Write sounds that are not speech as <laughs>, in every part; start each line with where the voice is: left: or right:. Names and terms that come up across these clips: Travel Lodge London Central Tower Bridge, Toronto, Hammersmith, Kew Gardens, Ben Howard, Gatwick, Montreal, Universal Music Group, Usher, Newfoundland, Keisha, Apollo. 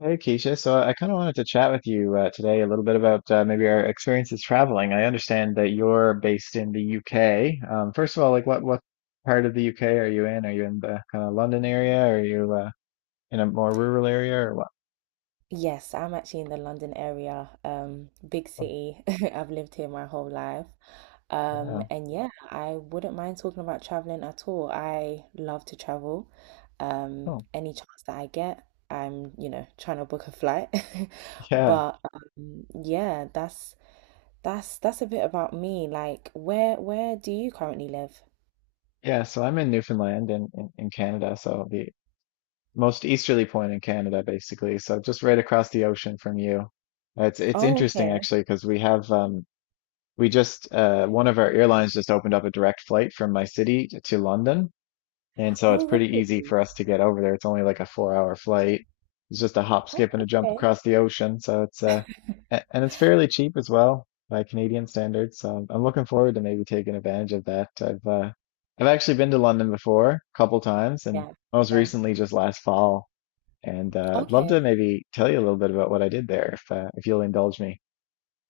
left: Hey Keisha, so I kind of wanted to chat with you today a little bit about maybe our experiences traveling. I understand that you're based in the UK. First of all, like what part of the UK are you in? Are you in the kind of London area? Are you in a more rural area or what?
right: Yes, I'm actually in the London area, big
left: Oh.
right: city. <laughs> I've lived here my whole life. Um,
left: Yeah.
right: and yeah, I wouldn't mind talking about traveling at all. I love to travel.
left: Oh,
right: Any chance that I get, I'm, you know, trying to book a flight. <laughs>
left: yeah,
right: But yeah, that's a bit about me. Like, where do you currently live?
left: yeah. So I'm in Newfoundland in, in Canada, so the most easterly point in Canada, basically. So just right across the ocean from you. It's
right: Oh,
left: interesting
right: okay.
left: actually because we just one of our airlines just opened up a direct flight from my city to London, and so it's
right: Oh,
left: pretty easy
right: really?
left: for us to get over there. It's only like a four-hour flight. It's just a hop,
right: Oh,
left: skip, and a jump
right: okay.
left: across the ocean. So and it's fairly cheap as well by Canadian standards. So I'm looking forward to maybe taking advantage of that. I've actually been to London before, a couple times, and
right: Yeah,
left: most
right: yeah.
left: recently just last fall. And I'd love
right: Okay.
left: to maybe tell you a little bit about what I did there, if you'll indulge me.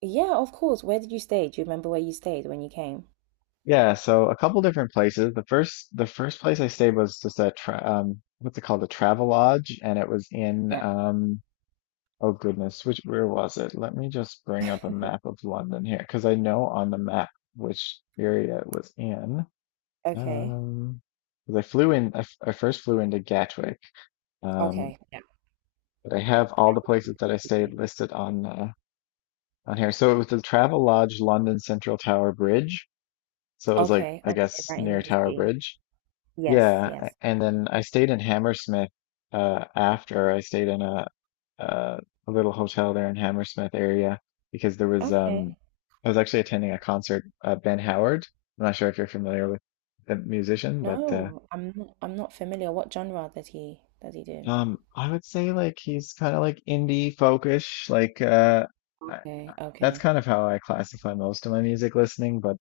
right: Yeah, of course. Where did you stay? Do you remember where you stayed when you came?
left: Yeah, so a couple different places. The first place I stayed was just a tra what's it called? A travel lodge, and it was in
right: Yeah.
left: oh goodness, which where was it? Let me just bring up a map of London here because I know on the map which area it was in.
right: Okay.
left: Um 'Cause I flew in I first flew into Gatwick. Um
right: Okay. Yeah.
left: but I have all the places that I stayed listed on here. So it was the Travel Lodge London Central Tower Bridge. So it was like
right: Okay.
left: I
right: Okay.
left: guess
right: Right
left: near
right: in the
left: Tower
right: city.
left: Bridge.
right: Yes.
left: Yeah,
right: Yes.
left: and then I stayed in Hammersmith after I stayed in uh, a little hotel there in Hammersmith area because there was
right: Okay.
left: I was actually attending a concert, Ben Howard. I'm not sure if you're familiar with the musician, but
right: No, I'm not familiar. What genre did he do?
left: I would say like he's kind of like indie folkish, I,
right: Okay.
left: that's
right: Okay.
left: kind of how I classify most of my music listening, but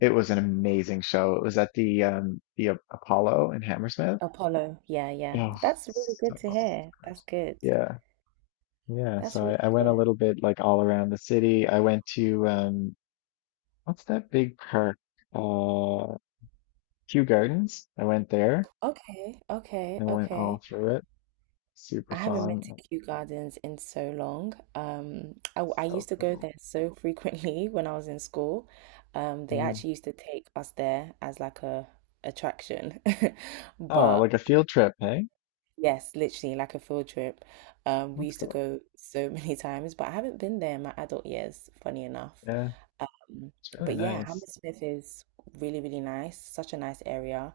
left: it was an amazing show. It was at the Apollo in Hammersmith.
right: Apollo. Yeah. Yeah.
left: Oh,
right: That's really good
left: so
right: to hear.
left: good.
right: That's good.
left: Yeah, yeah.
right: That's
left: So
right: really
left: I went a
right: good.
left: little bit like all around the city. I went to what's that big park? Uh, Kew Gardens. I went there
right: Okay. Okay.
left: and went all
right: Okay.
left: through it. Super
right: I haven't been
left: fun.
right: to
left: And
right: Kew Gardens in so long. I
left: so
right: used to go
left: cool.
right: there so frequently <laughs> when I was in school. They
left: Mm.
right: actually used to take us there as like a attraction. <laughs>
left: Oh,
right: But
left: like a field trip, hey?
right: yes, literally like a field trip. We
left: That's
right: used to
left: cool.
right: go so <laughs> many times, but I haven't been there in my adult years, funny enough.
left: Yeah,
right: Um,
left: it's really
right: but yeah,
left: nice.
right: Hammersmith is really, really nice, such a nice area.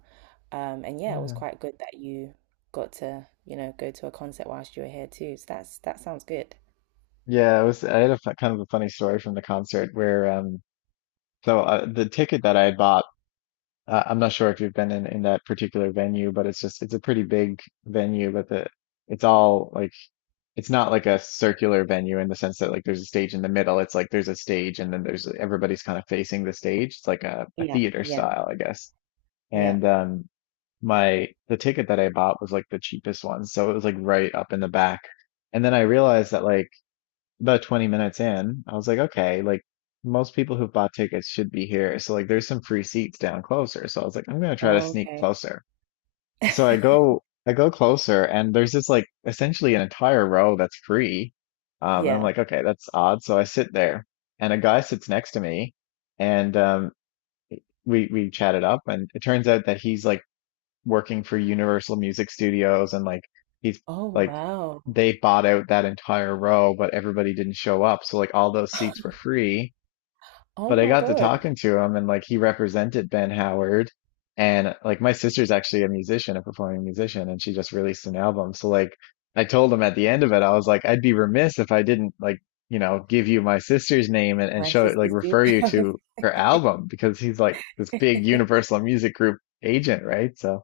right: And yeah, it was
left: Yeah.
right: quite good that you got to, you know, go to a concert whilst you were here too. So that sounds good.
left: Yeah, it was. I had a kind of a funny story from the concert where the ticket that I bought. I'm not sure if you've been in that particular venue, but it's a pretty big venue, but the it's all like it's not like a circular venue in the sense that like there's a stage in the middle. It's like there's a stage and then there's everybody's kind of facing the stage. It's like a
right: Yeah,
left: theater
right: yeah,
left: style, I guess.
right: yeah.
left: And my the ticket that I bought was like the cheapest one, so it was like right up in the back. And then I realized that like about 20 minutes in, I was like, okay, like most people who've bought tickets should be here. So like there's some free seats down closer. So I was like, I'm gonna try to
right: Oh,
left: sneak
right: okay.
left: closer. So
right: <laughs>
left: I go closer and there's this like essentially an entire row that's free. And I'm
right: Yeah.
left: like, okay, that's odd. So I sit there and a guy sits next to me and we chatted up and it turns out that he's like working for Universal Music Studios and he's
right: Oh,
left: like
right: wow.
left: they bought out that entire row, but everybody didn't show up. So like all those seats were
right: <laughs>
left: free.
right: Oh
left: But I
right: my
left: got to
right: God.
left: talking to him and like he represented Ben Howard. And like my sister's actually a musician, a performing musician, and she just released an album. So like I told him at the end of it, I was like, I'd be remiss if I didn't like, you know, give you my sister's name and
right: My
left: show it, like
right: sister's deep
left: refer you
right: house.
left: to her album because he's like this big
right: <laughs>
left: Universal Music Group agent, right? So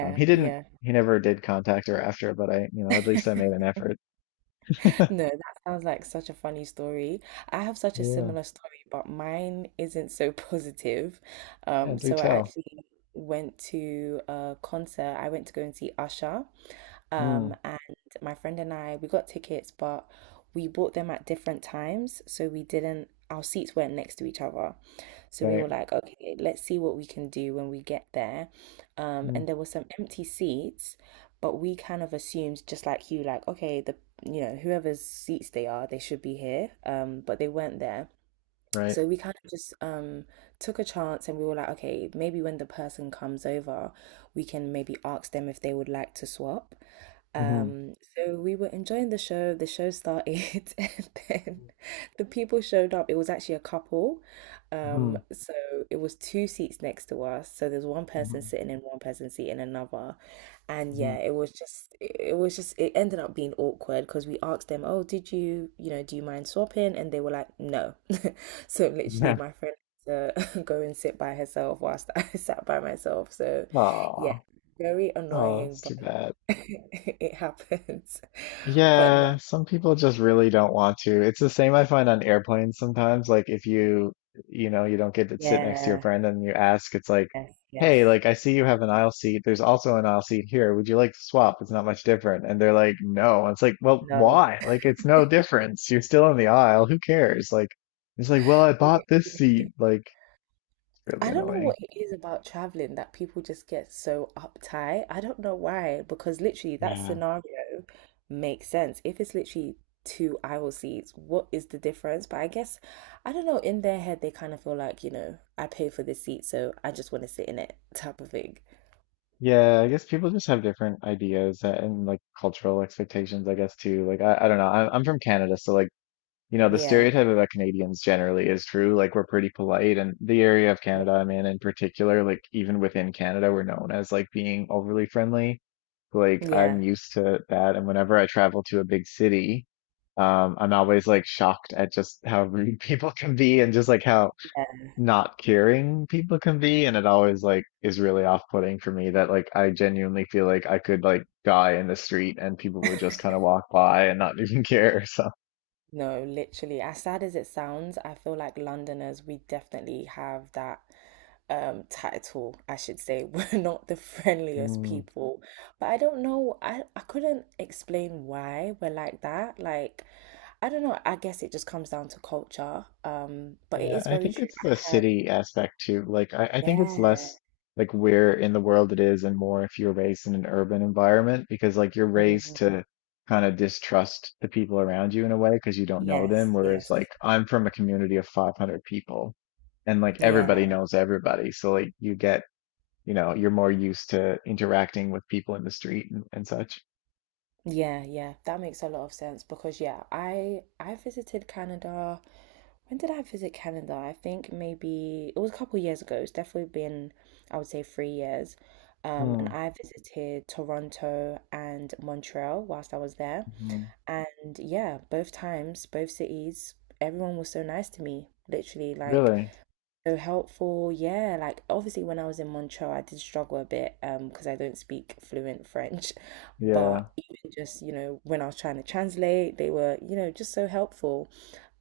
left: he didn't,
right: yeah.
left: he never did contact her after, but I, you know, at least I made an
right: <laughs>
left: effort.
right: No, that sounds like such a funny story. I have such a
left: Yeah,
right: similar story, but mine isn't so <laughs> positive.
left: yeah, do
right: So I
left: tell.
right: actually went to a concert. I went to go and see Usher. Um,
left: Mm,
right: and my friend and I, we got tickets, but we bought them at different times. So we didn't, Our seats weren't next to each other. So we were
left: right.
right: like, okay, let's see what we can do when we get there. Um,
left: Mm,
right: and there were some empty seats, but we kind of assumed, just like you, like, okay, the, you know, whoever's seats they are, they should be here, but they weren't there.
left: right.
right: So we kind of just took a chance, and we were like, okay, maybe when the person comes over, we can maybe ask them if they would like to swap.
left: Mm-hmm.
right: So we were enjoying the show, the show started, <laughs> and then the people showed up. It was actually a couple. um,
left: Mm-hmm.
right: so it was two seats next to us. So there's one person sitting in one, person seat in another. And
left: Mm-hmm.
right: yeah, it was just it it was just it ended up being awkward because we asked them, "Oh, did you, you know, do you mind swapping?" And they were like, "No." <laughs> So literally
left: Yeah.
right: my friend had to <laughs> go and sit by herself whilst I <laughs> sat by myself. So
left: <laughs>
right: yeah,
left: Aw.
right: very
left: Oh,
right: annoying,
left: that's
right: but
left: too bad.
right: <laughs> it happens. But no.
left: Yeah, some people just really don't want to. It's the same I find on airplanes sometimes. Like if you, you know, you don't get to sit next to your
right: Yeah,
left: friend and you ask, it's like,
right: yes,
left: hey,
right: yes.
left: like I see you have an aisle seat. There's also an aisle seat here. Would you like to swap? It's not much different. And they're like, no. And it's like, well,
right: No.
left: why? Like it's no difference. You're still in the aisle. Who cares? Like it's like, well, I bought this seat.
right: <laughs>
left: Like it's really
right: I don't know
left: annoying.
right: what it is about traveling that people just get so uptight. I don't know why, because literally that
left: Yeah.
right: scenario makes sense. If it's literally two aisle seats, what is the difference? But I guess, I don't know, in their head, they kind of feel like, you know, I pay for this seat, so I just want to sit in it type of thing.
left: Yeah, I guess people just have different ideas and like cultural expectations, I guess too. I don't know. I'm from Canada, so like you know, the
right: Yeah.
left: stereotype about Canadians generally is true. Like we're pretty polite, and the area of
right: Yeah.
left: Canada I'm in particular, like even within Canada, we're known as like being overly friendly. Like I'm used to that, and whenever I travel to a big city, I'm always like shocked at just how <laughs> rude people can be, and just like how
right: Yeah.
left: not caring people can be, and it always like is really off-putting for me that like I genuinely feel like I could like die in the street and people would just kind of walk by and not <laughs> even care. So.
right: No, literally. As sad as it sounds, I feel like Londoners, we definitely have that title, I should say. <laughs> We're not the friendliest
left: Mm.
right: people. But I don't know, I couldn't explain why we're like that. Like, I don't know, I guess it just comes down to culture. But it
left: Yeah,
right: is
left: I
right: very
left: think
right: true.
left: it's the
right: I have,
left: city aspect too. I think it's
right: yeah.
left: less like where in the world it is and more if you're raised in an urban environment because, like, you're raised
right: Mm,
left: to kind of distrust the people around you in a way because you don't know them.
right: yes,
left: Whereas,
right: yes.
left: like, I'm from a community of 500 people and, like, everybody
right: Yeah.
left: knows everybody. So, like, you get, you know, you're more used to interacting with people in the street and such.
right: Yeah, yeah, that makes a lot of sense because yeah, I visited Canada. When did I visit Canada? I think maybe it was a couple of years ago. It's definitely been, I would say, 3 years. And I visited Toronto and Montreal whilst I was there.
left: Mm-hmm.
right: And yeah, both times, both cities, everyone was so nice to me. Literally, like
left: Really?
right: so helpful. Yeah, like obviously when I was in Montreal, I did struggle a bit because I don't speak fluent <laughs> French, but
left: Yeah.
right: even just, you know, when I was trying to translate, they were, you know, just so helpful.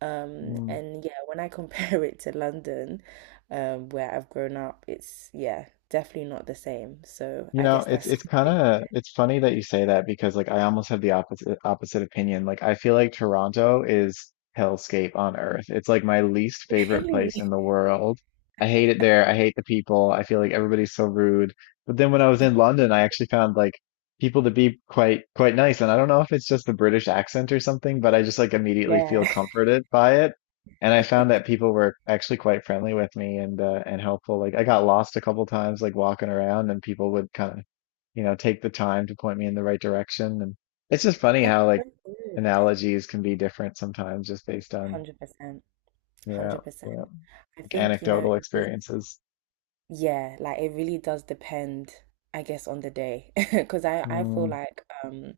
right: And yeah, when I compare <laughs> it to London, where I've grown up, it's yeah, definitely not the same. So
left: You
right: I
left: know,
right: guess that's <laughs>
left: it's kind
right: something.
left: of it's funny that you say that because like I almost have the opposite opinion. Like I feel like Toronto is hellscape on earth. It's like my least favorite
right: Really?
left: place in the world. I hate it there. I hate the people. I feel like everybody's so rude. But then when I was in London, I actually found like people to be quite nice. And I don't know if it's just the British accent or something, but I just like immediately
right: Yeah.
left: feel comforted by it and I found that people were actually quite friendly with me and helpful. Like I got lost a couple times, like walking around, and people would kind of, you know, take the time to point me in the right direction. And it's just
right: <laughs>
left: funny
right: That's
left: how like
right: so good.
left: analogies can be different sometimes, just based on
right: 100%.
left: yeah, yeah,
right: 100%. I
left: like
right: think, you know,
left: anecdotal
right: if
left: experiences.
right: Yeah, like it really does depend, I guess, on the day. <laughs> Because I feel
left: Mm,
right: like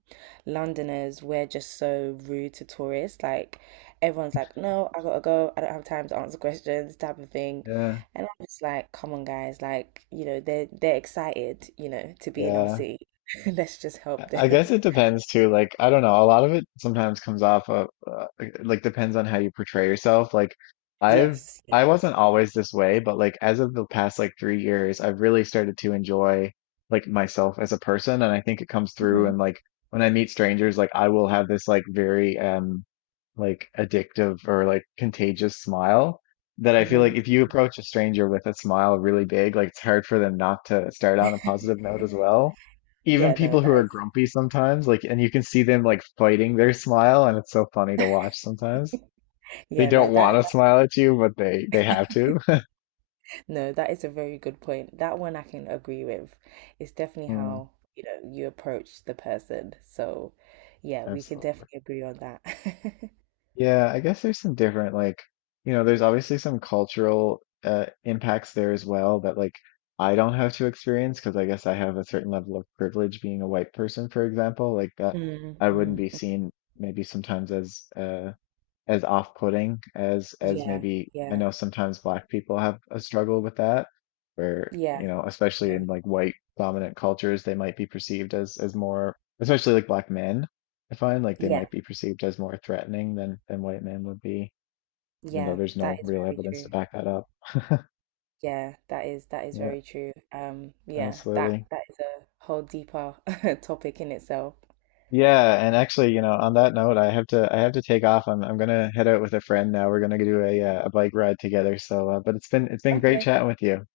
right: Londoners, we're just so rude to tourists. Like everyone's like, no, I gotta go. I don't have time to answer <laughs> questions, type of thing.
left: yeah,
right: And I'm just like, come on, guys. Like, you know, they're excited, you know, to be in our
left: yeah.
right: city. <laughs> Let's just
left: I
right: help
left: I
right: them.
left: guess
right: <laughs>
left: it depends too. Like, I don't know. A lot of it sometimes comes off of, like, depends on how you portray yourself. I've,
right: Yes.
left: I wasn't always this way, but like, as of the past like 3 years, I've really started to enjoy like myself as a person. And I think it comes through.
right: Hmm.
left: And like, when I meet strangers, like, I will have this like very, like addictive or like contagious smile that I feel like
right: Hmm.
left: if you approach a stranger with a smile really big, like it's hard for them not to start on a positive note as well. Even
right: Yeah, no,
left: people who are
right: that
left: grumpy sometimes, like, and you can see them like fighting their smile, and it's so funny to watch
right: is.
left: sometimes.
right: <laughs>
left: They
right: Yeah, no,
left: don't want
right: that.
left: to smile at you, but they have to. <laughs>
right: No, that is a very good point. That one I can agree with. It's definitely
left: Mm,
right: how, you know, you approach the person. So, yeah, we can
left: absolutely.
right: definitely agree on that. <laughs>
left: Yeah, I guess there's some different like, you know, there's obviously some cultural impacts there as well that like I don't have to experience because I guess I have a certain level of privilege being a white person, for example, like that
right: Mm,
left: I wouldn't
right: mm,
left: be
right: mm.
left: seen maybe sometimes as off-putting as
right: Yeah,
left: maybe I
right: yeah,
left: know sometimes black people have a struggle with that, where
right: yeah,
left: you know, especially
right: yeah,
left: in like white dominant cultures, they might be perceived as more, especially like black men. I find like they
right: yeah,
left: might be perceived as more threatening than white men would be, even though
right: yeah.
left: there's
right: That
left: no
right: is
left: real
right: very
left: evidence to
right: true.
left: back that up. <laughs>
right: Yeah, that is
left: Yeah,
right: very true. Yeah, that
left: absolutely.
right: that is a whole deeper <laughs> topic in itself.
left: Yeah, and actually, you know, on that note, I have to take off. I'm gonna head out with a friend now. We're gonna do a bike ride together. So, but it's been great
right: Okay.
left: chatting with you.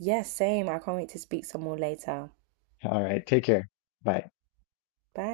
right: Yeah, same. I can't wait to speak some more later.
left: All right. Take care. Bye.
right: Bye.